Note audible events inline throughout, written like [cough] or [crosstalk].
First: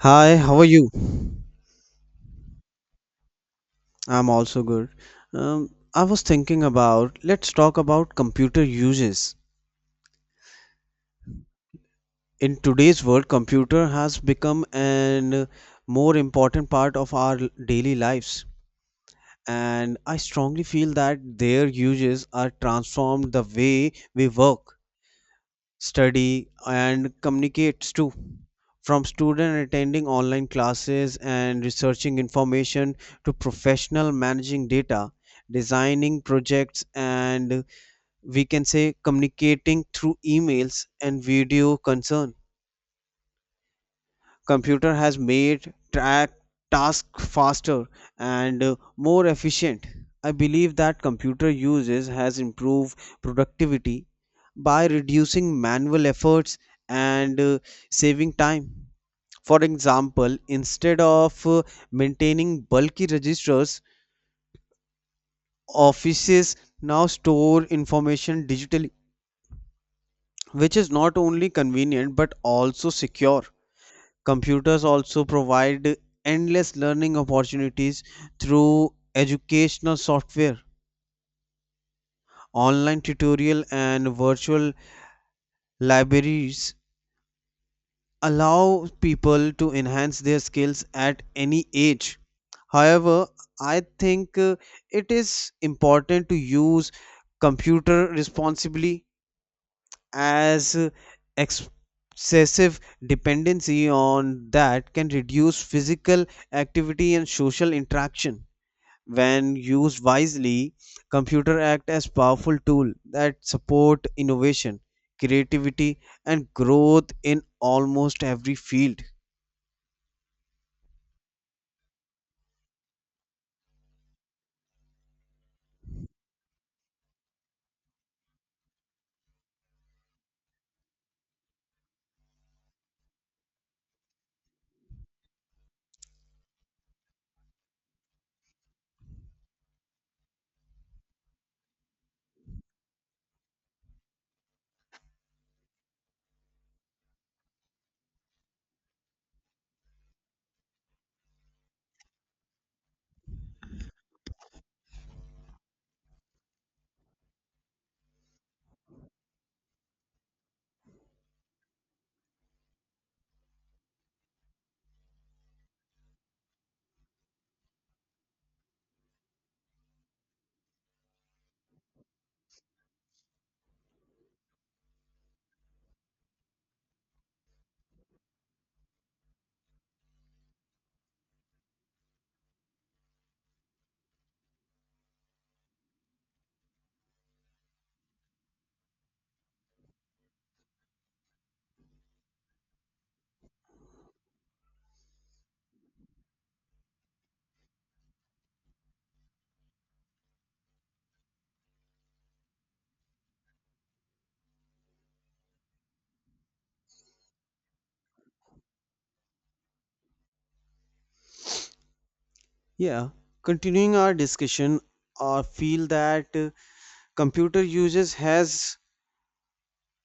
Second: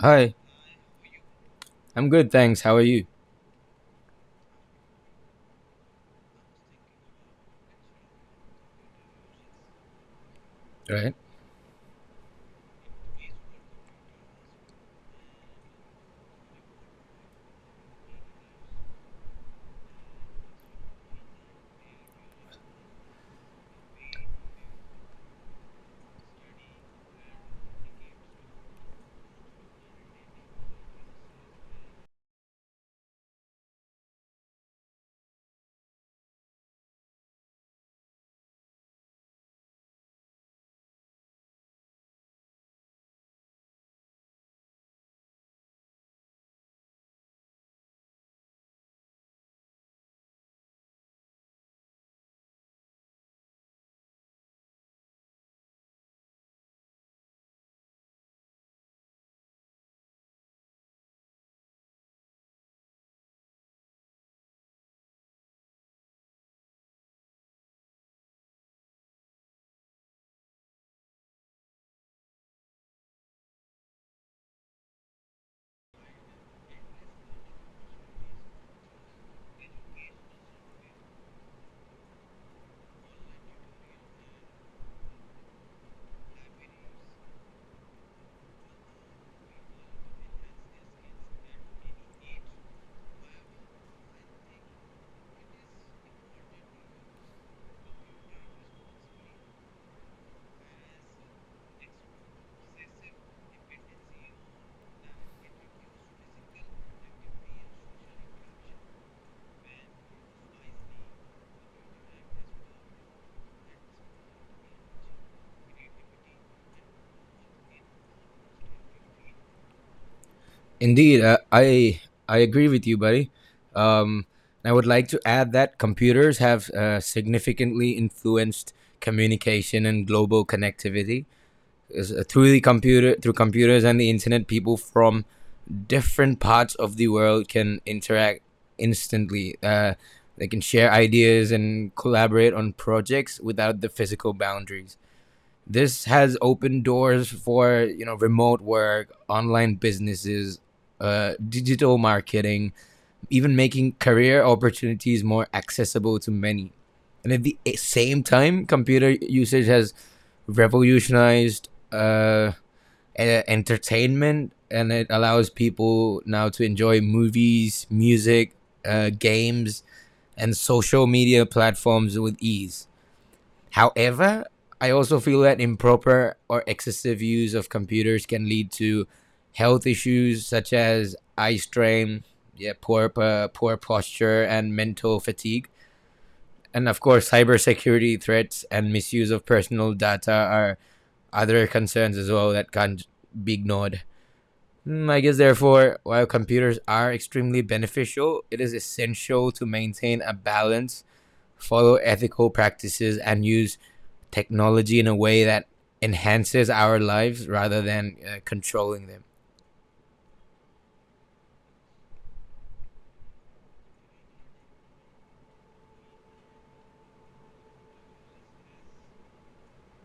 Hi, how are you? I'm good, thanks. How are you? I'm also good. Um, I was thinking about let's talk about computer uses. Right. In today's world, computer has become an more important part of our daily lives. And I strongly feel that their uses are transformed the way we work study and communicates too from student attending online classes and researching information to professional managing data designing projects and we can say communicating through emails and video concern computer has made track task faster and more efficient. I believe that computer uses has improved productivity by reducing manual efforts and saving time. For example, instead of maintaining bulky registers, offices now store information digitally, which is not only convenient but also secure. Computers also provide endless learning opportunities through educational software. Online tutorial and virtual libraries allow people to enhance their skills at any age. However, I think it is important to use computer responsibly as excessive dependency on that can reduce physical activity and social interaction. When used wisely, computer act as powerful tool that support innovation, creativity and growth in almost every field. Indeed, I agree with you, buddy. Um, I would like to add that computers have significantly influenced communication and global connectivity. Through computers and the internet, people from different parts of the world can interact instantly. They can share ideas and collaborate on projects without the physical boundaries. This has opened doors for remote work, online businesses, digital marketing, even making career opportunities more accessible to many. And at the same time, computer usage has revolutionized entertainment, and it allows people now to enjoy movies, music, games, and social media platforms with ease. However, I also feel that improper or excessive use of computers can lead to health issues such as eye strain, yeah, poor posture, and mental fatigue. And of course, cybersecurity threats and misuse of personal data are other concerns as well that can't be ignored. I guess, therefore, while computers are extremely beneficial, it is essential to maintain a balance, follow ethical practices, and use technology in a way that enhances our lives rather than controlling them. Yeah, continuing our discussion, I feel that computer uses has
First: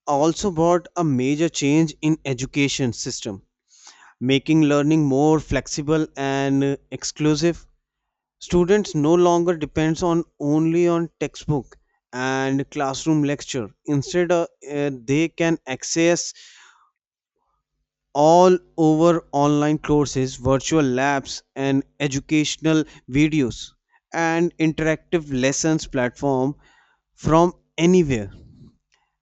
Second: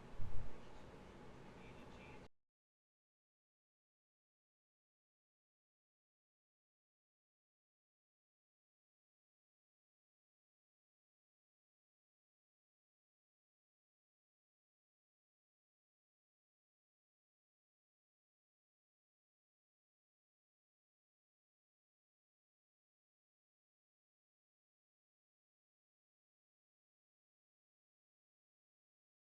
also brought a major change in education system, making learning more flexible and exclusive. Students no longer depends on only on textbook and classroom lecture. Instead, they can access all over online courses, virtual labs, and educational videos and interactive lessons platform from anywhere.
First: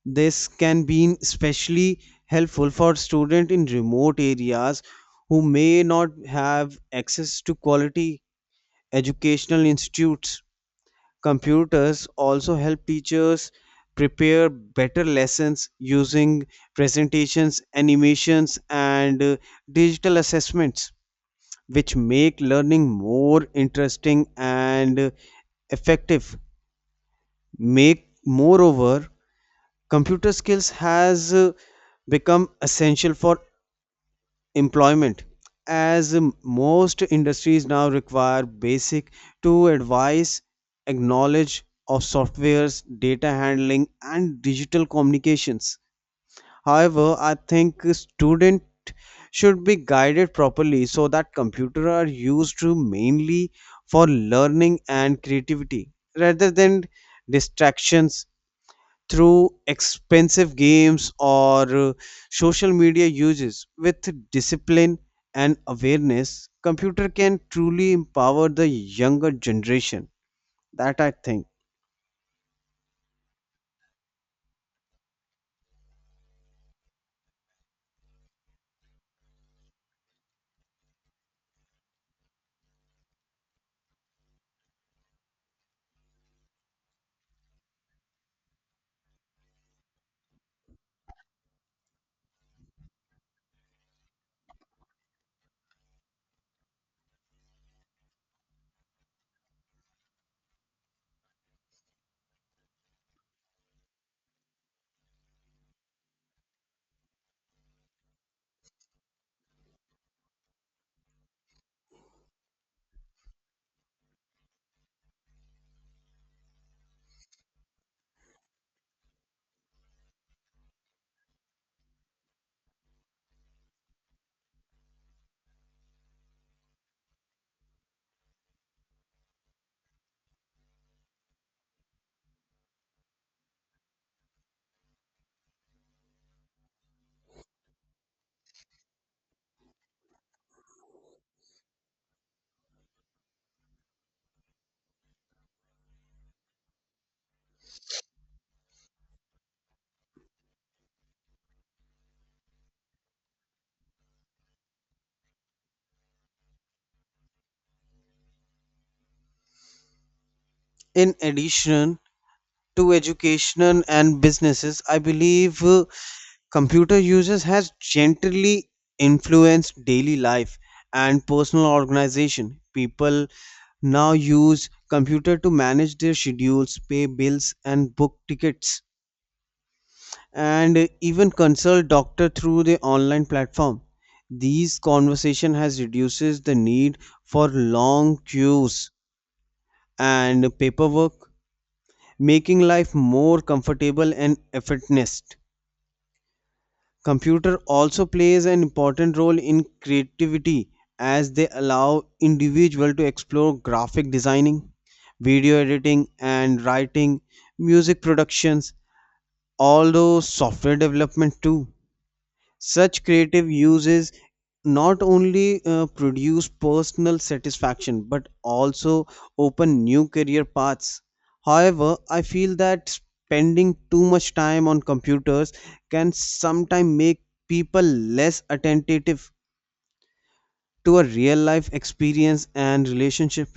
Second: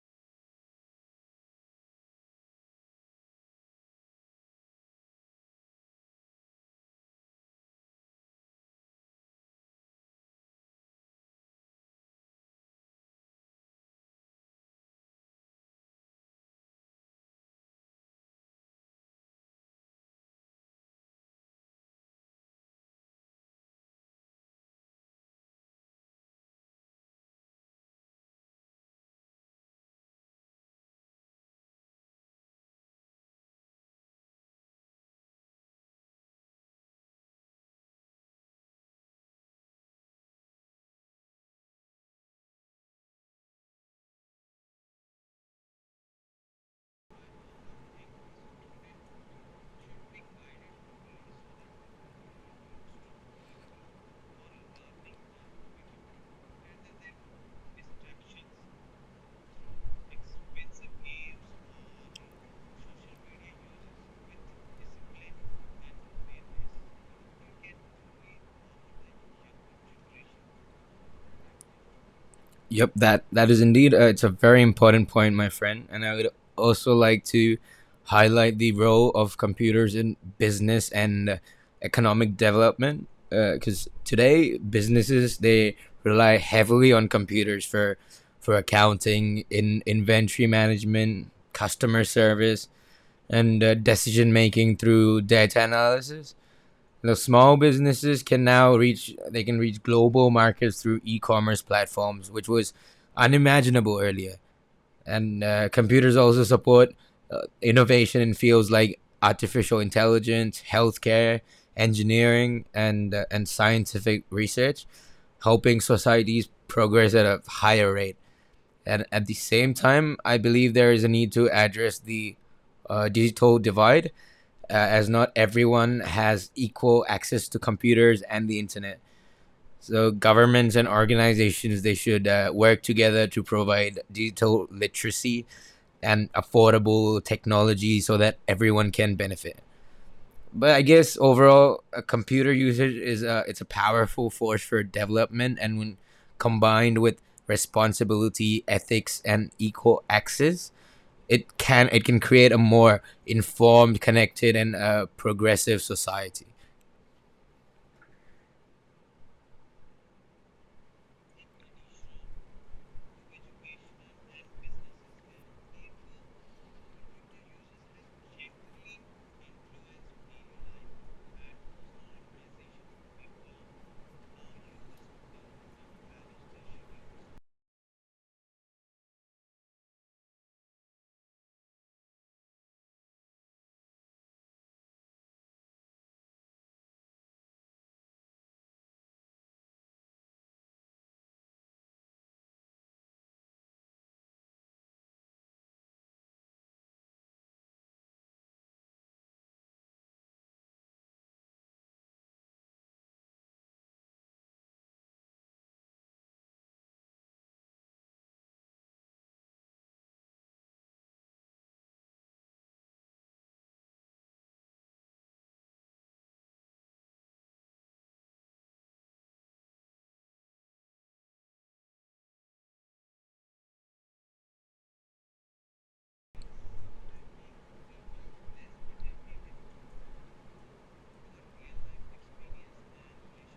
This can be especially helpful for students in remote areas who may not have access to quality educational institutes. Computers also help teachers prepare better lessons using presentations, animations, and digital assessments, which make learning more interesting and effective. Make moreover, computer skills has become essential for employment as most industries now require basic to advise acknowledge of softwares data handling and digital communications. However, I think student should be guided properly so that computer are used to mainly for learning and creativity rather than distractions through expensive games or uh, social media uses. With discipline and awareness, computer can truly empower the younger generation. That I think. Yep, that is indeed, it's a very important point, my friend. And I would also like to highlight the role of computers in business and economic development, because today businesses, they rely heavily on computers for accounting, in inventory management, customer service, and decision making through data analysis. The small businesses can now reach, they can reach global markets through e-commerce platforms, which was unimaginable earlier. And computers also support innovation in fields like artificial intelligence, healthcare, engineering, and scientific research, helping societies progress at a higher rate. And at the same time, I believe there is a need to address the digital divide, as not everyone has equal access to computers and the internet. So governments and organizations, they should work together to provide digital literacy and affordable technology so that everyone can benefit. But I guess overall, computer usage is a, it's a powerful force for development, and when combined with responsibility, ethics, and equal access, it can create a more informed, connected, and progressive society. In addition to education and businesses, I believe computer users has gently influenced daily life and personal organization. People now use computer to manage their schedules, pay bills, and book tickets and even consult doctor through the online platform. These conversation has reduces the need for long queues and paperwork, making life more comfortable and effortless. Computer also plays an important role in creativity as they allow individual to explore graphic designing, video editing and writing, music productions, although software development too. Such creative uses not only produce personal satisfaction but also open new career paths. However, I feel that spending too much time on computers can sometimes make people less attentive to a real life experience and relationship.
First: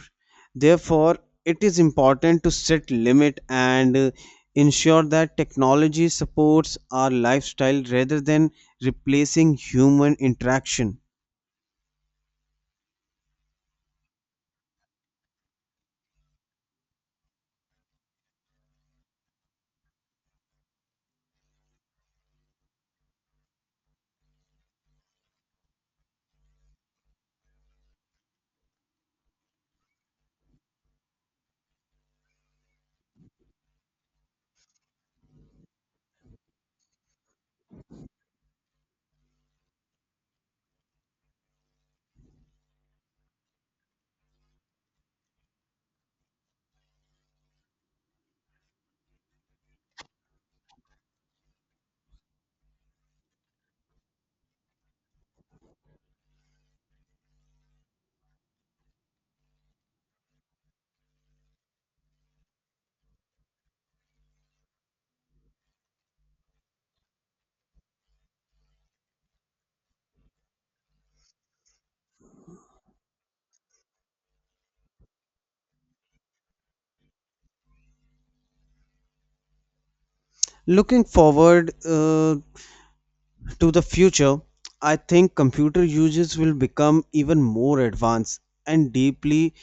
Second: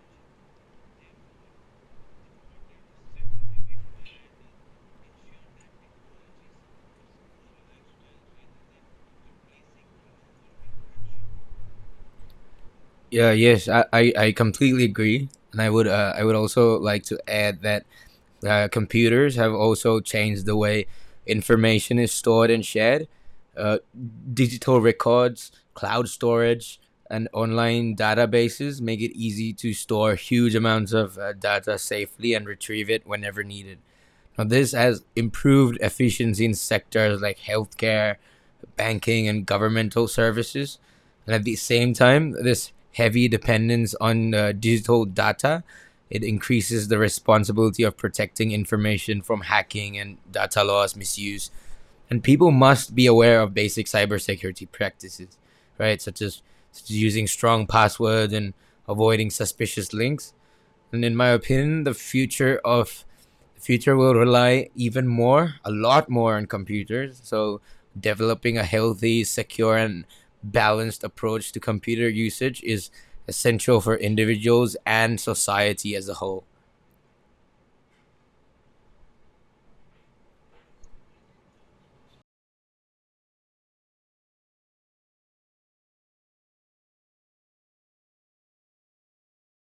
Therefore, it is important to set limit and ensure that technology supports our lifestyle rather than replacing human interaction. Yeah, yes, I completely agree, and I would also like to add that computers have also changed the way information is stored and shared. Uh, Digital records, cloud storage, and online databases make it easy to store huge amounts of data safely and retrieve it whenever needed. Now, this has improved efficiency in sectors like healthcare, banking, and governmental services. And at the same time, this heavy dependence on digital data, it increases the responsibility of protecting information from hacking and data loss misuse. And people must be aware of basic cybersecurity practices, right? Such as, using strong passwords and avoiding suspicious links. And in my opinion, the future will rely even more, a lot more, on computers. So developing a healthy, secure, and balanced approach to computer usage is essential for individuals and society as a whole. Looking forward uh, to the future, I think computer uses will become even more advanced and deeply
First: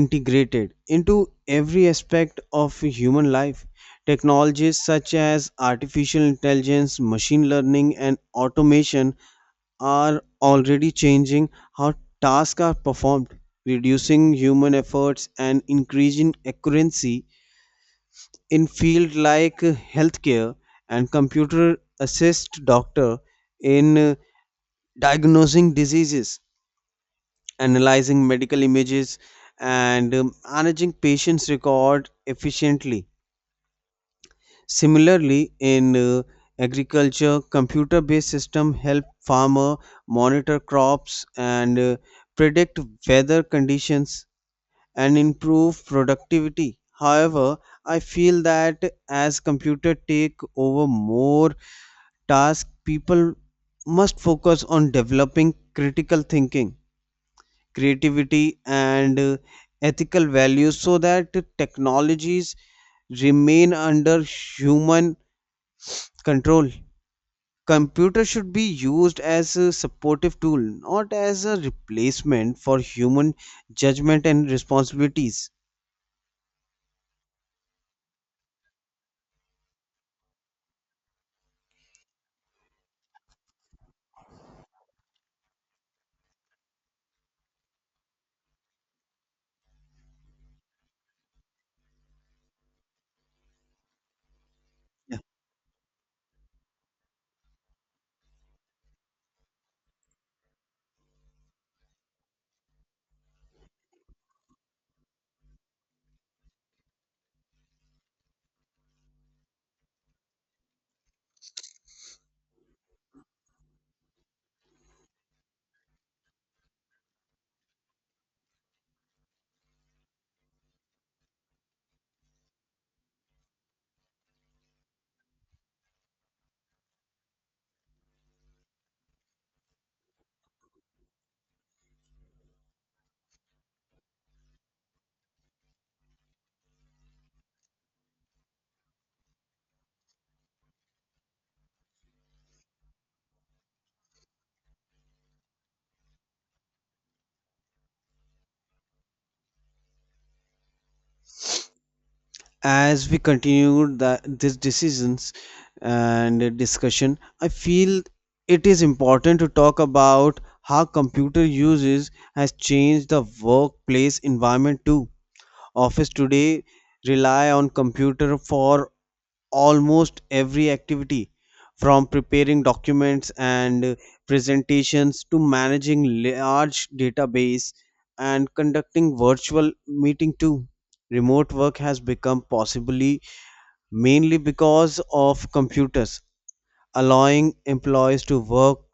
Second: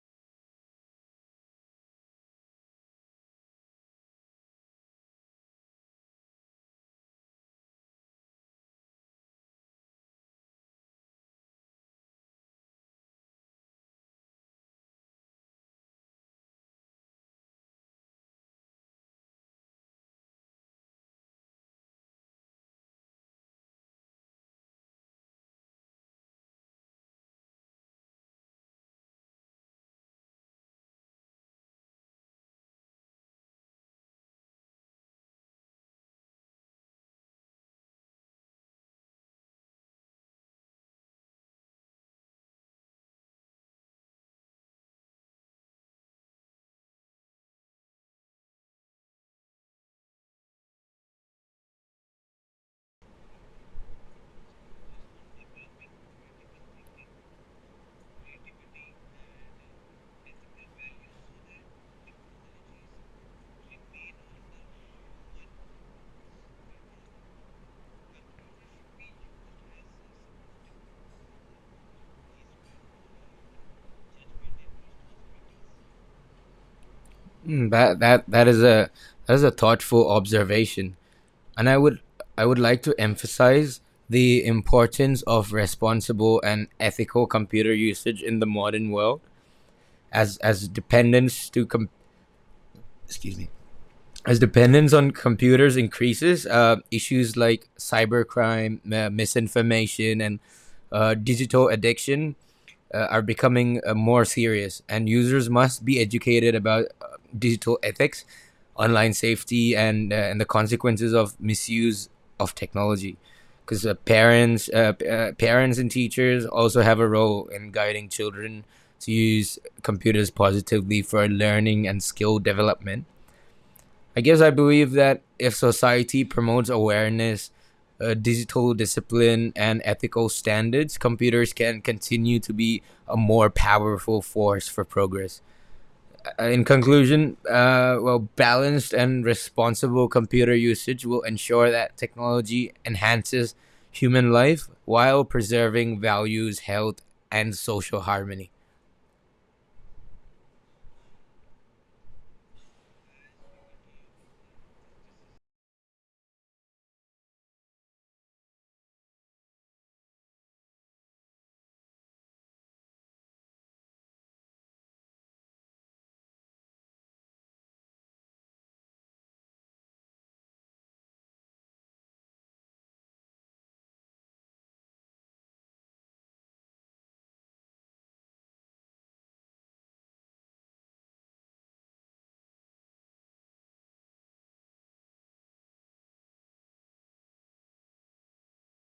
integrated into every aspect of human life. Technologies such as artificial intelligence, machine learning, and automation are already changing how tasks are performed, reducing human efforts and increasing accuracy in fields like healthcare, and computer assist doctor in diagnosing diseases, analyzing medical images, and managing patients record efficiently. Similarly, in agriculture, computer based system help farmer monitor crops and predict weather conditions and improve productivity. However, I feel that as computer take over more tasks, people must focus on developing critical thinking, creativity and ethical values so that technologies remain under human control. Computer should be used as a supportive tool, not as a replacement for human judgment and responsibilities. That is a, thoughtful observation, and I would like to emphasize the importance of responsible and ethical computer usage in the modern world. As dependence to com- Excuse me. As dependence on Yeah. computers increases, issues like cybercrime, misinformation, and digital addiction are becoming more serious, and users must be educated about digital ethics, online safety, and the consequences of misuse of technology. Because parents and teachers also have a role in guiding children to use computers positively for learning and skill development. I believe that if society promotes awareness, digital discipline, and ethical standards, computers can continue to be a more powerful force for progress. In conclusion, well, balanced and responsible computer usage will ensure that technology enhances human life while preserving values, health, and social harmony. As we continue this decisions and discussion, I feel it is important to talk about how computer uses has changed the workplace environment too. Office today rely on computer for almost every activity, from preparing documents and presentations to managing large database and conducting virtual meeting too. Remote work has become possibly mainly because of computers, allowing employees to work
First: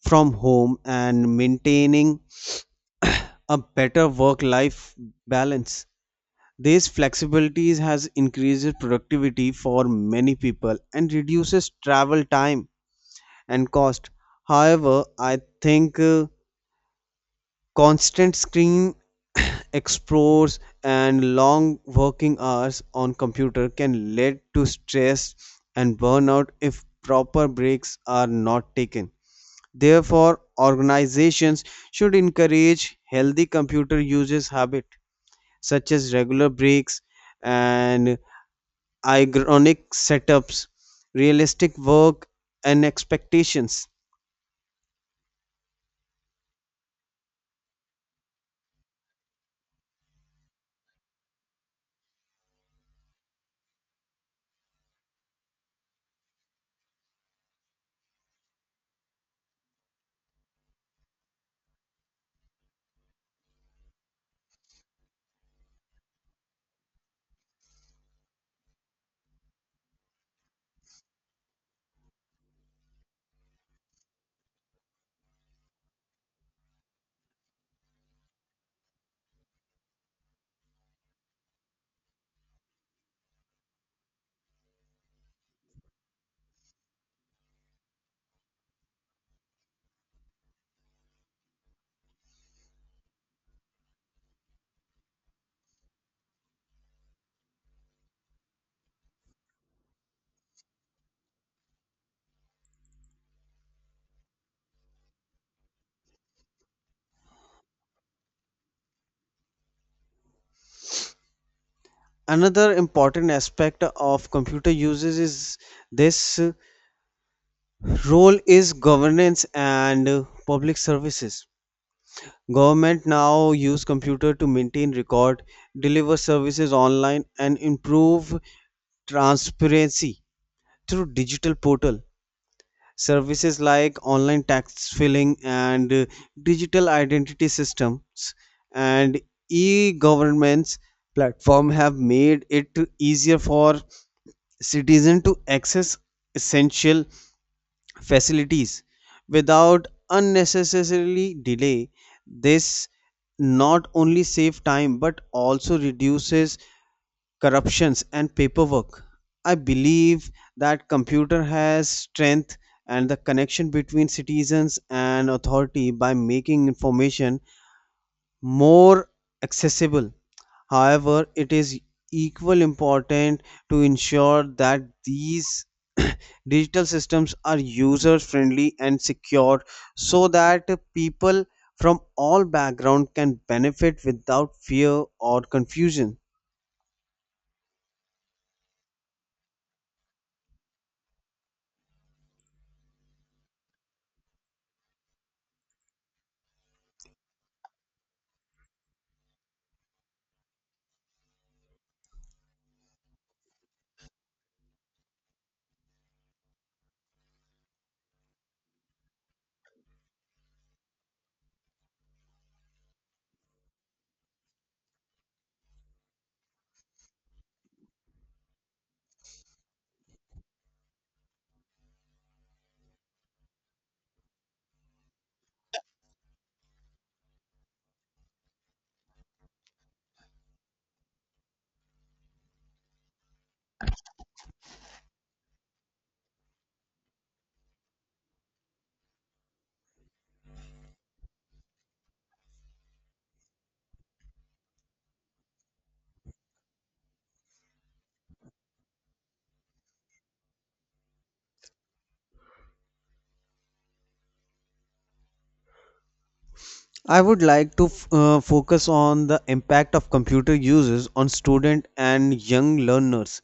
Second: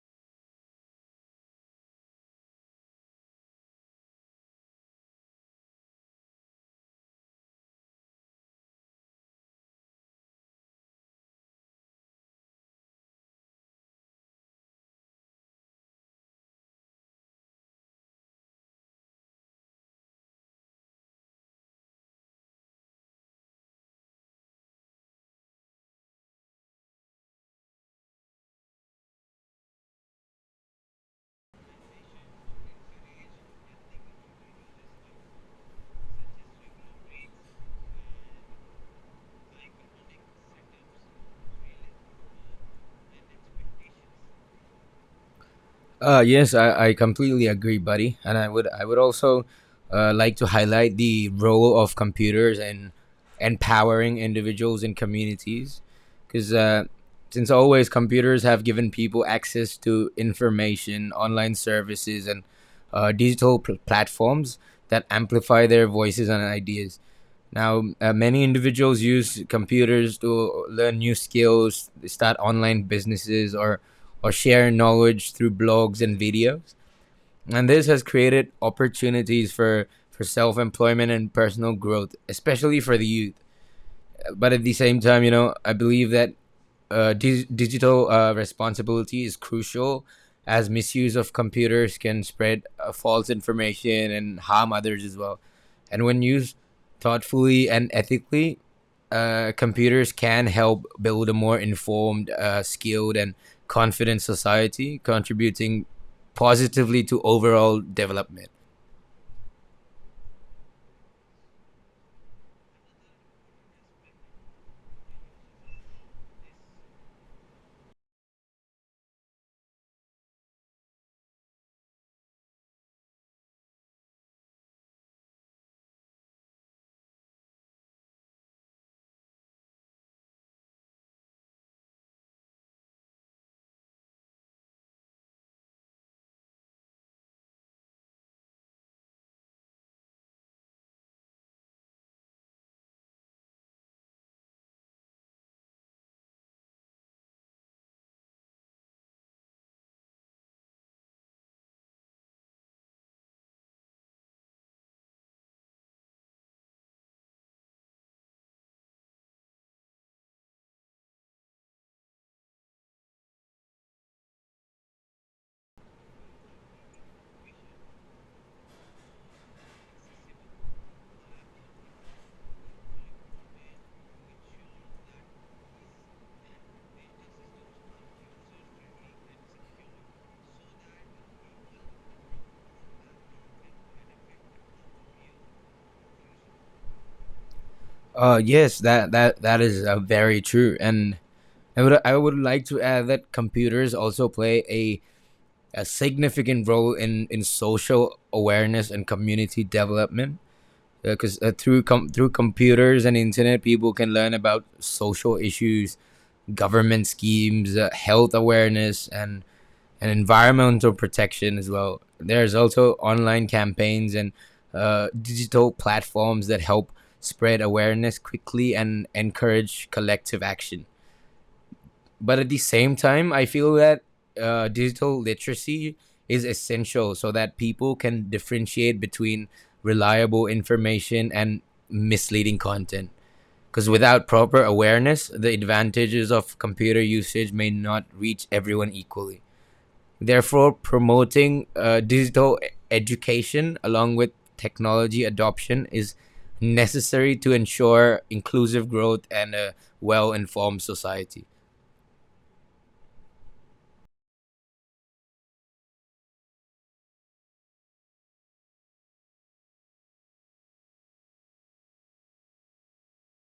from home and maintaining [coughs] [clears throat] a better work life balance. These flexibilities has increased productivity for many people and reduces travel time and cost. However, I think constant screen [coughs] [clears throat] explores and long working hours on computer can lead to stress and burnout if proper breaks are not taken. Therefore, organizations should encourage healthy computer usage habit such as regular breaks and ironic setups, realistic work, and expectations. Yes, I completely agree, buddy. And I would also like to highlight the role of computers and empowering individuals and communities, because since always, computers have given people access to information, online services, and digital pl- platforms that amplify their voices and ideas. Now, many individuals use computers to learn new skills, start online businesses, or share knowledge through blogs and videos. And this has created opportunities for self employment and personal growth, especially for the youth. But at the same time, you know, I believe that digital responsibility is crucial, as misuse of computers can spread false information and harm others as well. And when used thoughtfully and ethically, computers can help build a more informed, skilled, and confident society, contributing positively to overall development. Another important aspect of computer uses is this role is governance and public services. Government now use computer to maintain record, deliver services online, and improve transparency through digital portal services like online tax filing and digital identity systems and e-governments platform have made it easier for citizens to access essential facilities without unnecessarily delay. This not only save time but also reduces corruptions and paperwork. I believe that computer has strength and the connection between citizens and authority by making information more accessible. However, it is equal important to ensure that these [coughs] [clears throat] digital systems are user friendly and secure so that people from all background can benefit without fear or confusion. Yes, that is, very true, and I would like to add that computers also play a significant role in social awareness and community development. Because through computers and internet, people can learn about social issues, government schemes, health awareness, and environmental protection as well. There's also online campaigns and digital platforms that help spread awareness quickly and encourage collective action. But at the same time, I feel that digital literacy is essential so that people can differentiate between reliable information and misleading content, because without proper awareness the advantages of computer usage may not reach everyone equally. Therefore, promoting education along with technology adoption is necessary to ensure inclusive growth and a well-informed society. I would like to focus on the impact of computer uses on student and young learners.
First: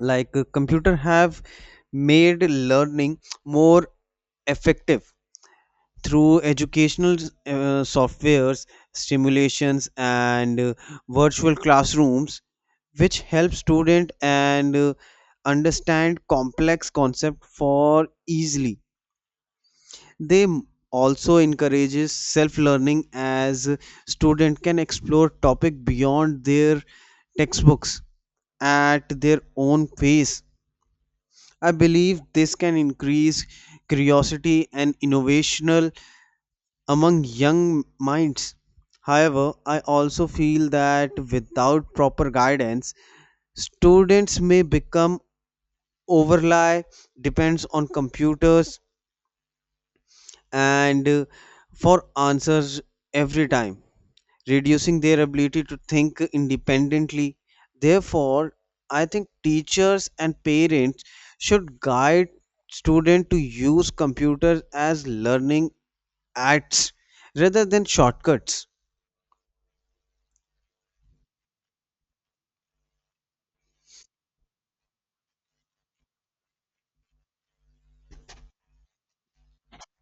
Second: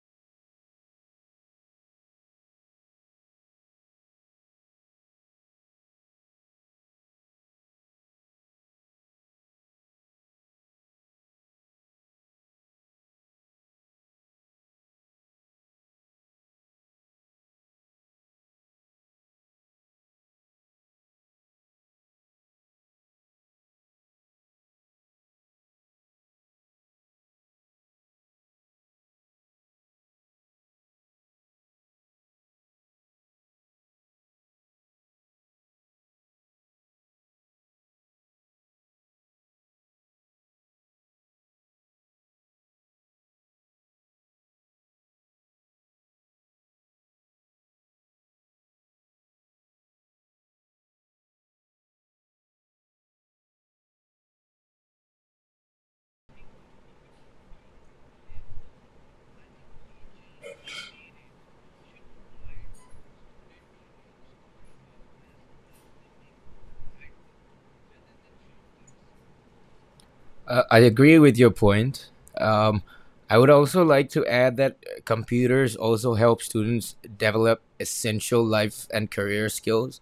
Like computer have made learning more effective through educational softwares, stimulations, and virtual classrooms, which help student and understand complex concept for easily. Also encourages self learning as student can explore topic beyond their textbooks at their own pace. I believe this can increase curiosity and innovational among young minds. However, I also feel that without proper guidance students may become overly depends on computers and for answers every time, reducing their ability to think independently. Therefore, I think teachers and parents should guide students to use computers as learning aids rather than shortcuts. I agree with your point. Um, I would also like to add that computers also help students develop essential life and career skills,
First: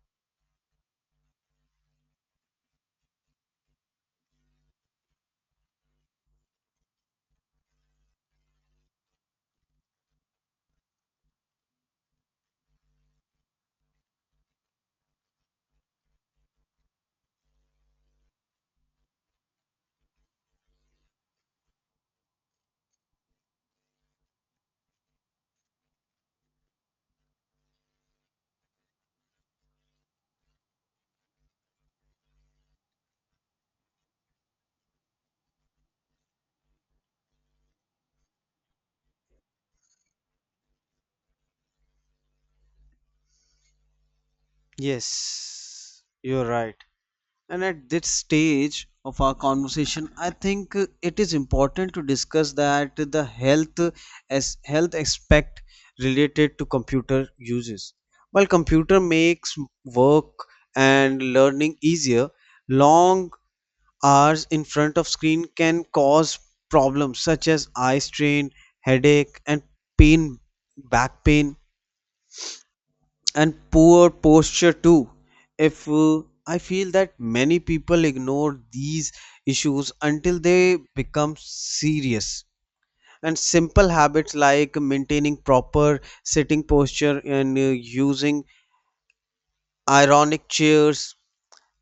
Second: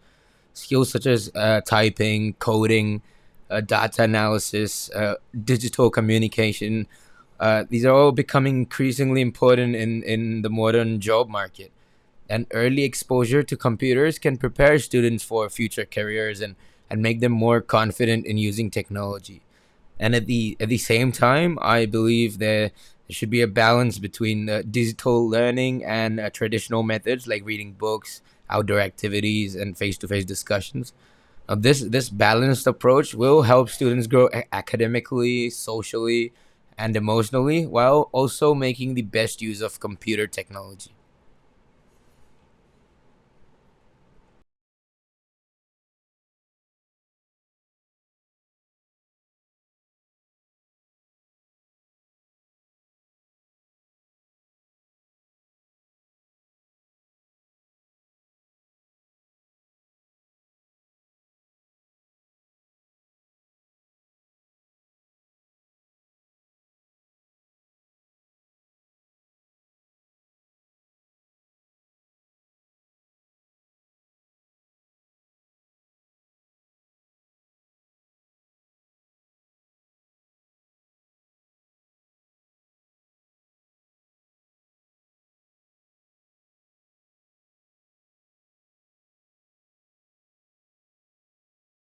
skills such as typing, coding, data analysis, digital communication. These are all becoming increasingly important in the modern job market. And early exposure to computers can prepare students for future careers and make them more confident in using technology. And at the same time, I believe there should be a balance between digital learning and traditional methods like reading books, outdoor activities, and face-to-face discussions. This balanced approach will help students grow academically, socially, and emotionally, while also making the best use of computer technology. Yes, you're right. And at this stage of our conversation, I think it is important to discuss that the health aspect related to computer uses. While computer makes work and learning easier, long hours in front of screen can cause problems such as eye strain, headache, and pain, back pain and poor posture too. If I feel that many people ignore these issues until they become serious, and simple habits like maintaining proper sitting posture and using ironic chairs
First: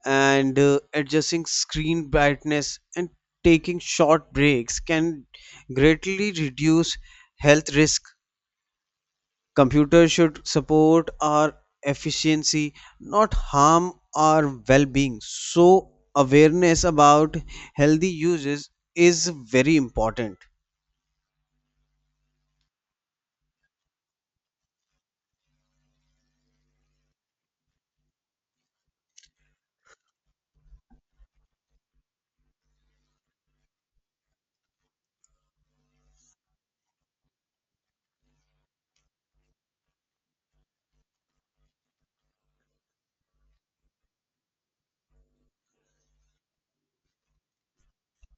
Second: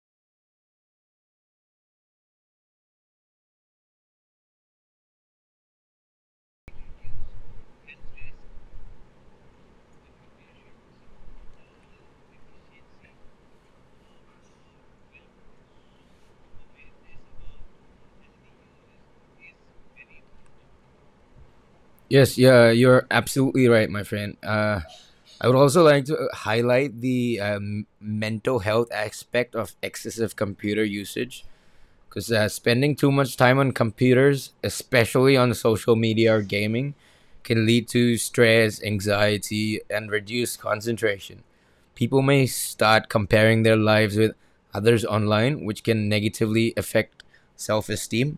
and adjusting screen brightness and taking short breaks can greatly reduce health risk. Computers should support our efficiency, not harm our well being. So, awareness about healthy uses is very important. Yes, yeah, you're absolutely right, my friend. I would also like to highlight the mental health aspect of excessive computer usage, because spending too much time on computers, especially on social media or gaming, can lead to stress, anxiety, and reduced concentration. People may start comparing their lives with others online, which can negatively affect self esteem.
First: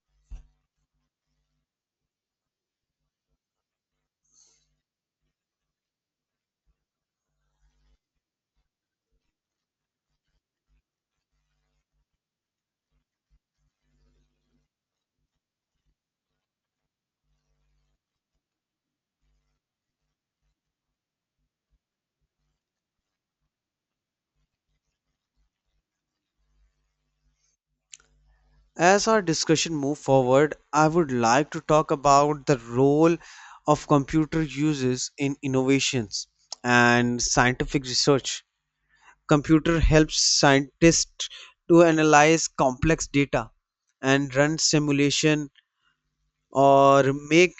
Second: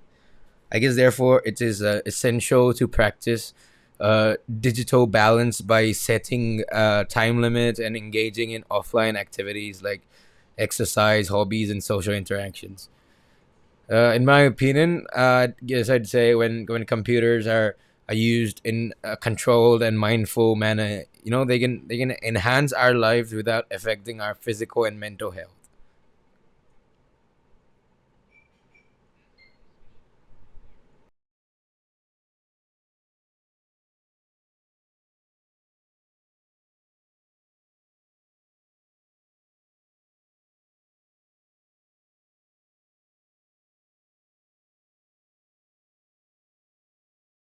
I guess, therefore, it is essential to practice uh, digital balance by setting time limits and engaging in offline activities like exercise, hobbies, and social interactions. In my opinion, I guess I'd say, when computers are used in a controlled and mindful manner, you know, they can enhance our lives without affecting our physical and mental health. As our discussion move forward, I would like to talk about the role of computer uses in innovations and scientific research. Computer helps scientists to analyze complex data and run simulation or make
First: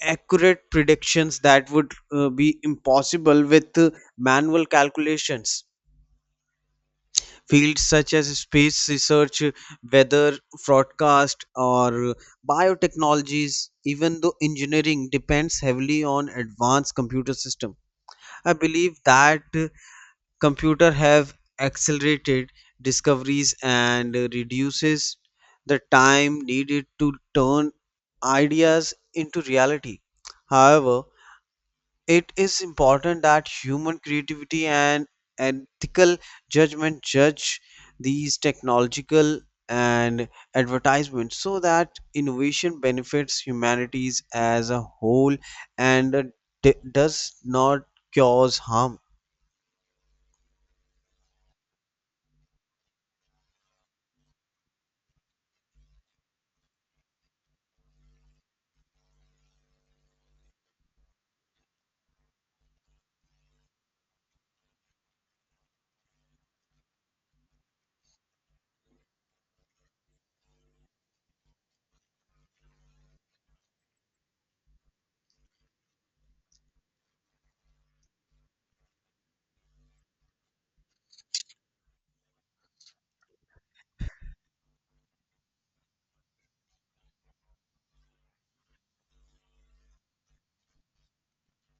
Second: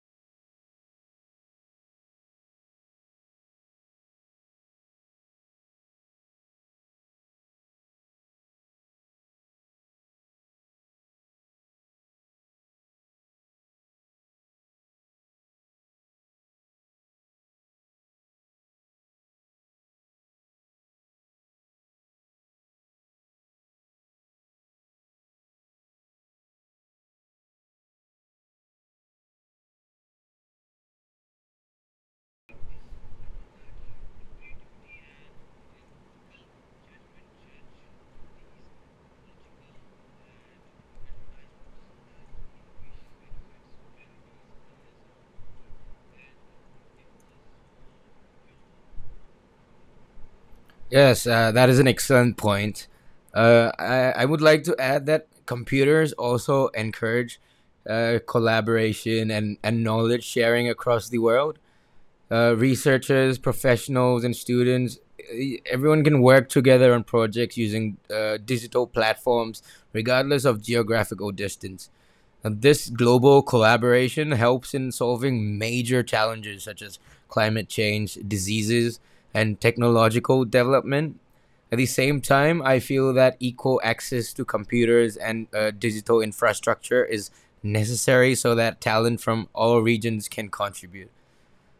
accurate predictions that would be impossible with manual calculations. Fields such as space research, weather forecast, or biotechnologies, even though engineering depends heavily on advanced computer system. I believe that computer have accelerated discoveries and reduces the time needed to turn ideas into reality. However, it is important that human creativity and ethical judgment judge these technological and advertisements so that innovation benefits humanities as a whole and does not cause harm. Yes, that is an excellent point. I would like to add that computers also encourage collaboration and knowledge sharing across the world. Researchers, professionals, and students, everyone can work together on projects using digital platforms, regardless of geographical distance. This global collaboration helps in solving major challenges such as climate change, diseases, and technological development. At the same time, I feel that equal access to computers and digital infrastructure is necessary so that talent from all regions can contribute.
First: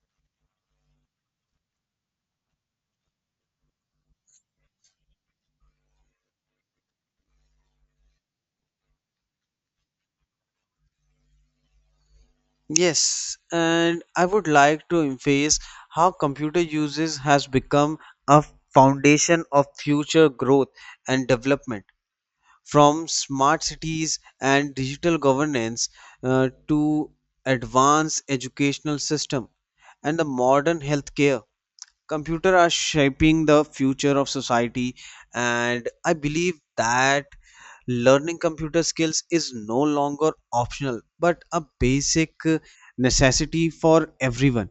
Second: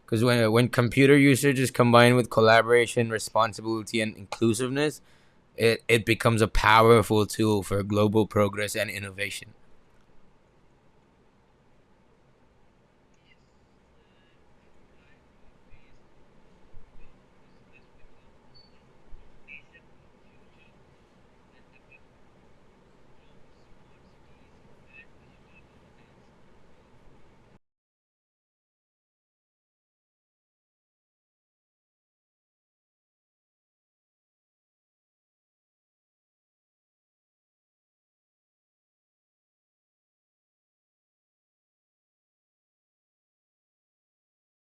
Because when computer usage is combined with collaboration, responsibility, and inclusiveness, it becomes a powerful tool for global progress and innovation. Yes, and I would like to emphasize how computer uses has become a foundation of future growth and development. From smart cities and digital governance to advanced educational system and the modern healthcare, computer are shaping the future of society, and I believe that learning computer skills is no longer optional but a basic necessity for everyone.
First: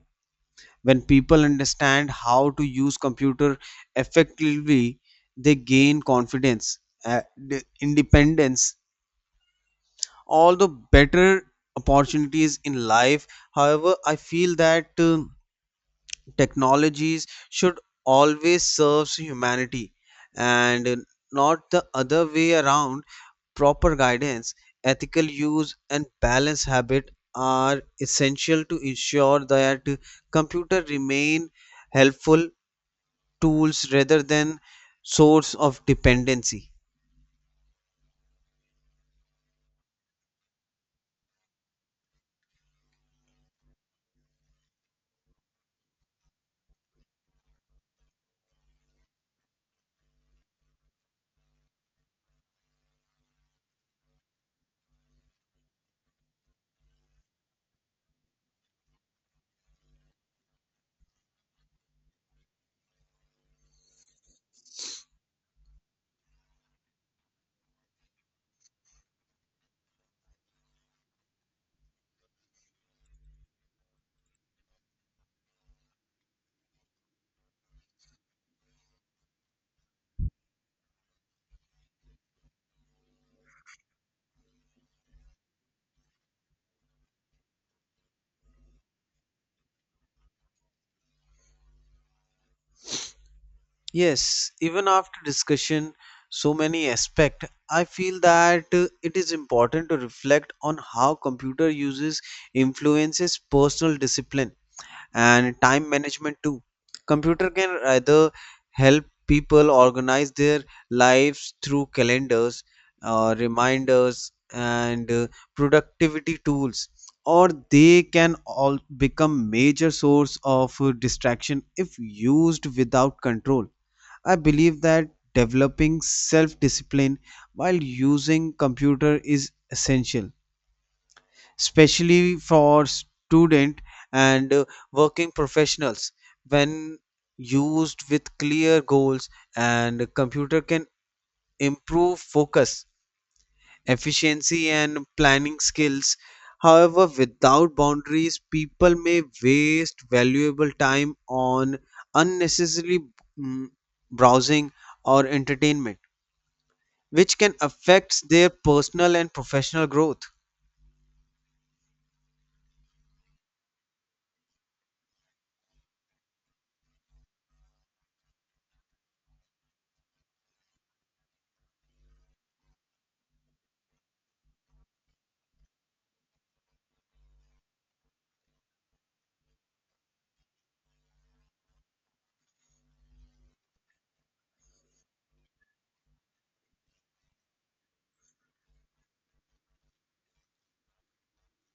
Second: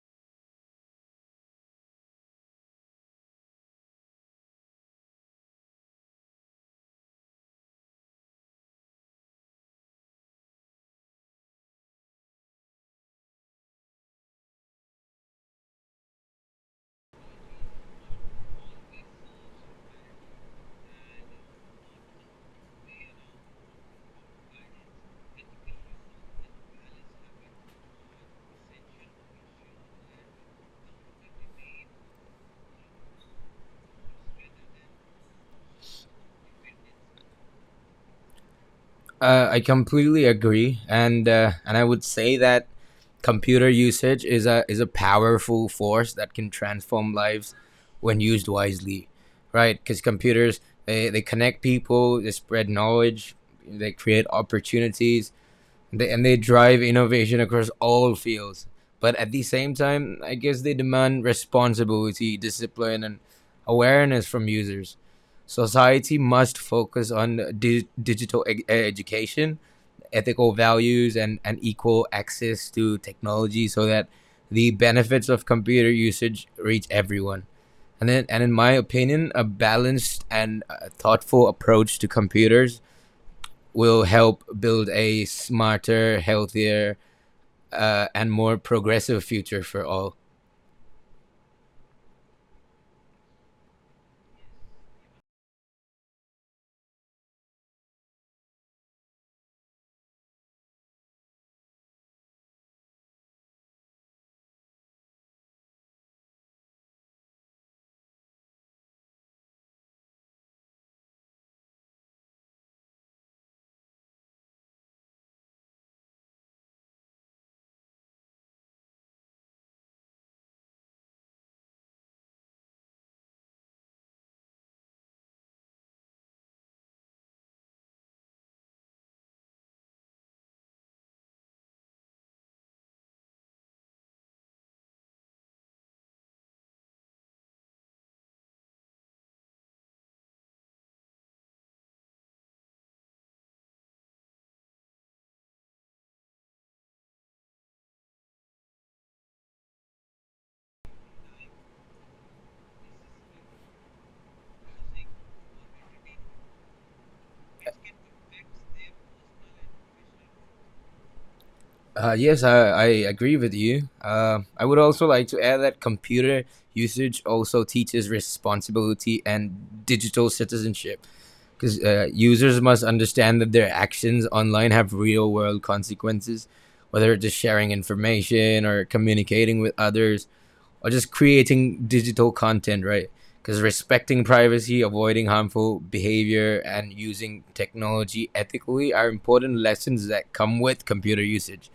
When people understand how to use computer effectively, they gain confidence, independence, all the better opportunities in life. However, I feel that technologies should always serve humanity and not the other way around. Proper guidance, ethical use, and balanced habit are essential to ensure that computers remain helpful tools rather than source of dependency. I completely agree, and I would say that computer usage is a, is a powerful force that can transform lives when used wisely, right? Because computers, they connect people, they spread knowledge, they create opportunities, they, and they drive innovation across all fields. But at the same time, I guess they demand responsibility, discipline, and awareness from users. Society must focus on education, ethical values, and equal access to technology so that the benefits of computer usage reach everyone. And then, and in my opinion, a balanced and thoughtful approach to computers will help build a smarter, healthier, and more progressive future for all. Yes, even after discussion, so many aspect, I feel that it is important to reflect on how computer uses influences personal discipline and time management too. Computer can either help people organize their lives through calendars, reminders, and productivity tools, or they can all become major source of distraction if used without control. I believe that developing self-discipline while using computer is essential, especially for student and working professionals. When used with clear goals and computer can improve focus efficiency and planning skills. However, without boundaries people may waste valuable time on unnecessary mm, browsing or entertainment, which can affect their personal and professional growth. Yes, I agree with you. I would also like to add that computer usage also teaches responsibility and digital citizenship. Because users must understand that their actions online have real world consequences, whether it's just sharing information or communicating with others or just creating digital content, right? Because respecting privacy, avoiding harmful behavior, and using technology ethically are important lessons that come with computer usage.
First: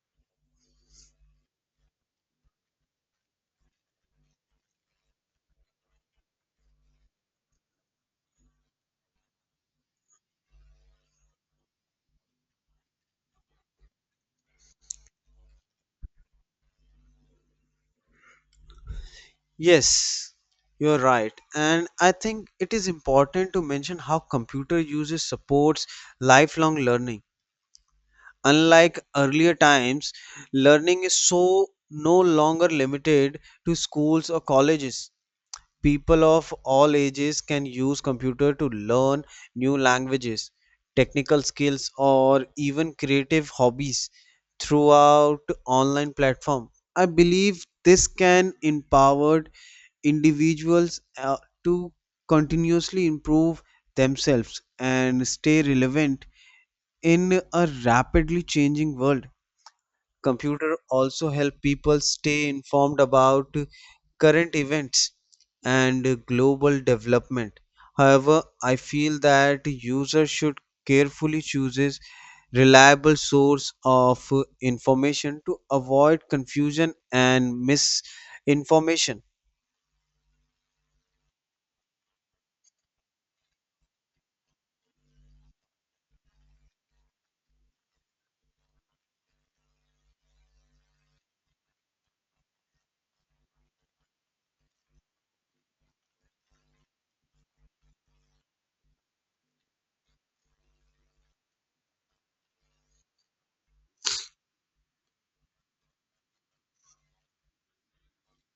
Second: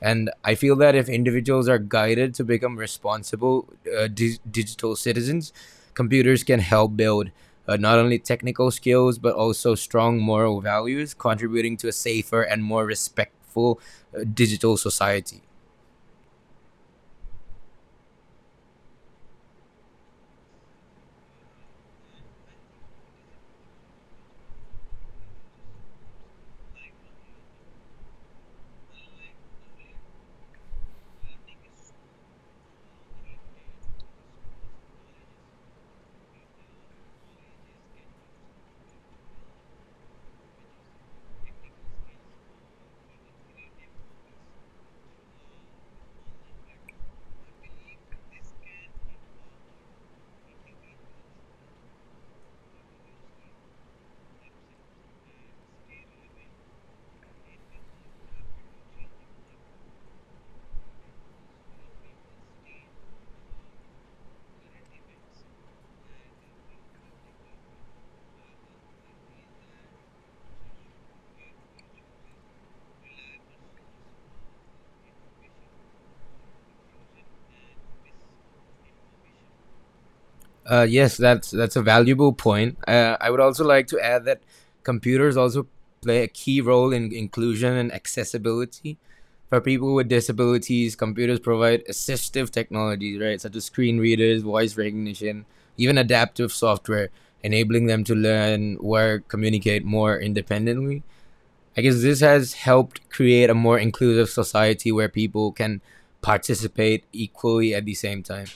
And I feel that if individuals are guided to become responsible digital citizens, computers can help build, not only technical skills, but also strong moral values, contributing to a safer and more respectful digital society. Yes, you're right. And I think it is important to mention how computer uses supports lifelong learning. Unlike earlier times, learning is so no longer limited to schools or colleges. People of all ages can use computer to learn new languages, technical skills, or even creative hobbies throughout online platform. I believe this can empower individuals to continuously improve themselves and stay relevant in a rapidly changing world. Computer also help people stay informed about current events and global development. However, I feel that users should carefully chooses reliable source of information to avoid confusion and misinformation. Yes, that's a valuable point. I would also like to add that computers also play a key role in inclusion and accessibility. For people with disabilities, computers provide assistive technologies, right, such as screen readers, voice recognition, even adaptive software, enabling them to learn, work, communicate more independently. I guess this has helped create a more inclusive society where people can participate equally. At the same time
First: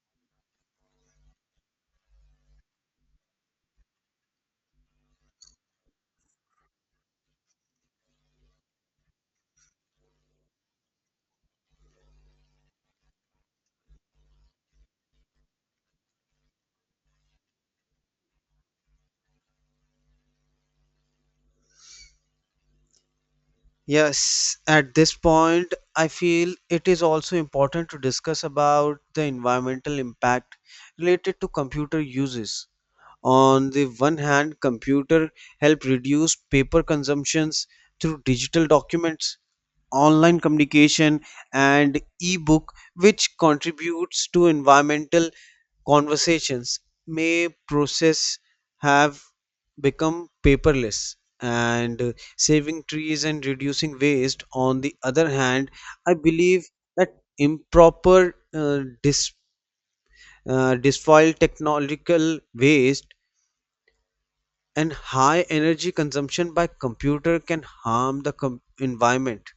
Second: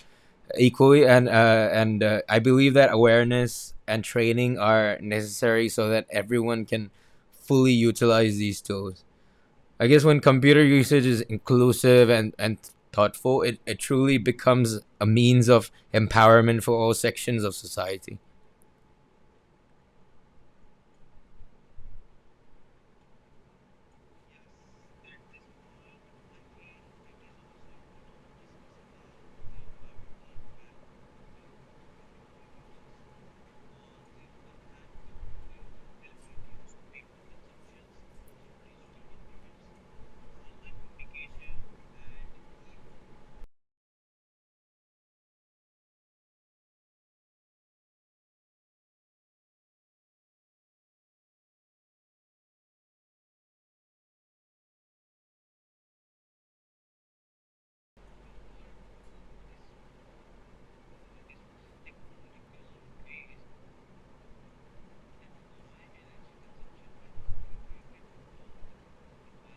equally And I believe that awareness and training are necessary so that everyone can fully utilize these tools. I guess when computer usage is inclusive and thoughtful, it truly becomes a means of empowerment for all sections of society. Yes, at this point, I feel it is also important to discuss about the environmental impact related to computer uses. On the one hand, computer help reduce paper consumptions through digital documents, online communication, and e-book, which contributes to environmental conversations may process have become paperless and saving trees and reducing waste. On the other hand, I believe that improper disfoil technological waste and high energy consumption by computer can harm the environment.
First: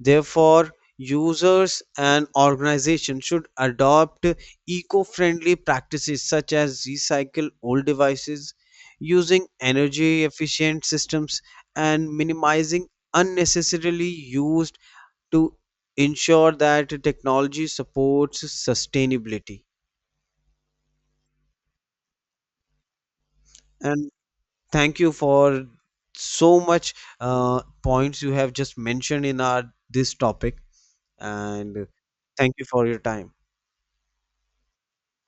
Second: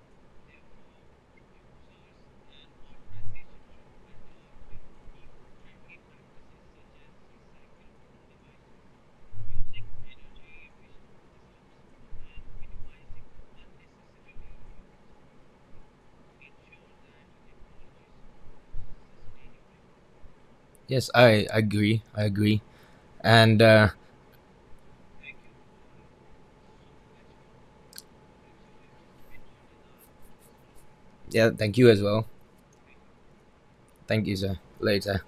Therefore, users and organizations should adopt eco friendly practices such as recycle old devices, using energy efficient systems, and minimizing unnecessarily used to ensure that technology supports sustainability. Yes, I agree. And And thank you for so much points you have just mentioned in our this topic yeah, thank and you as well. thank you for your time. Thank you, sir. Later.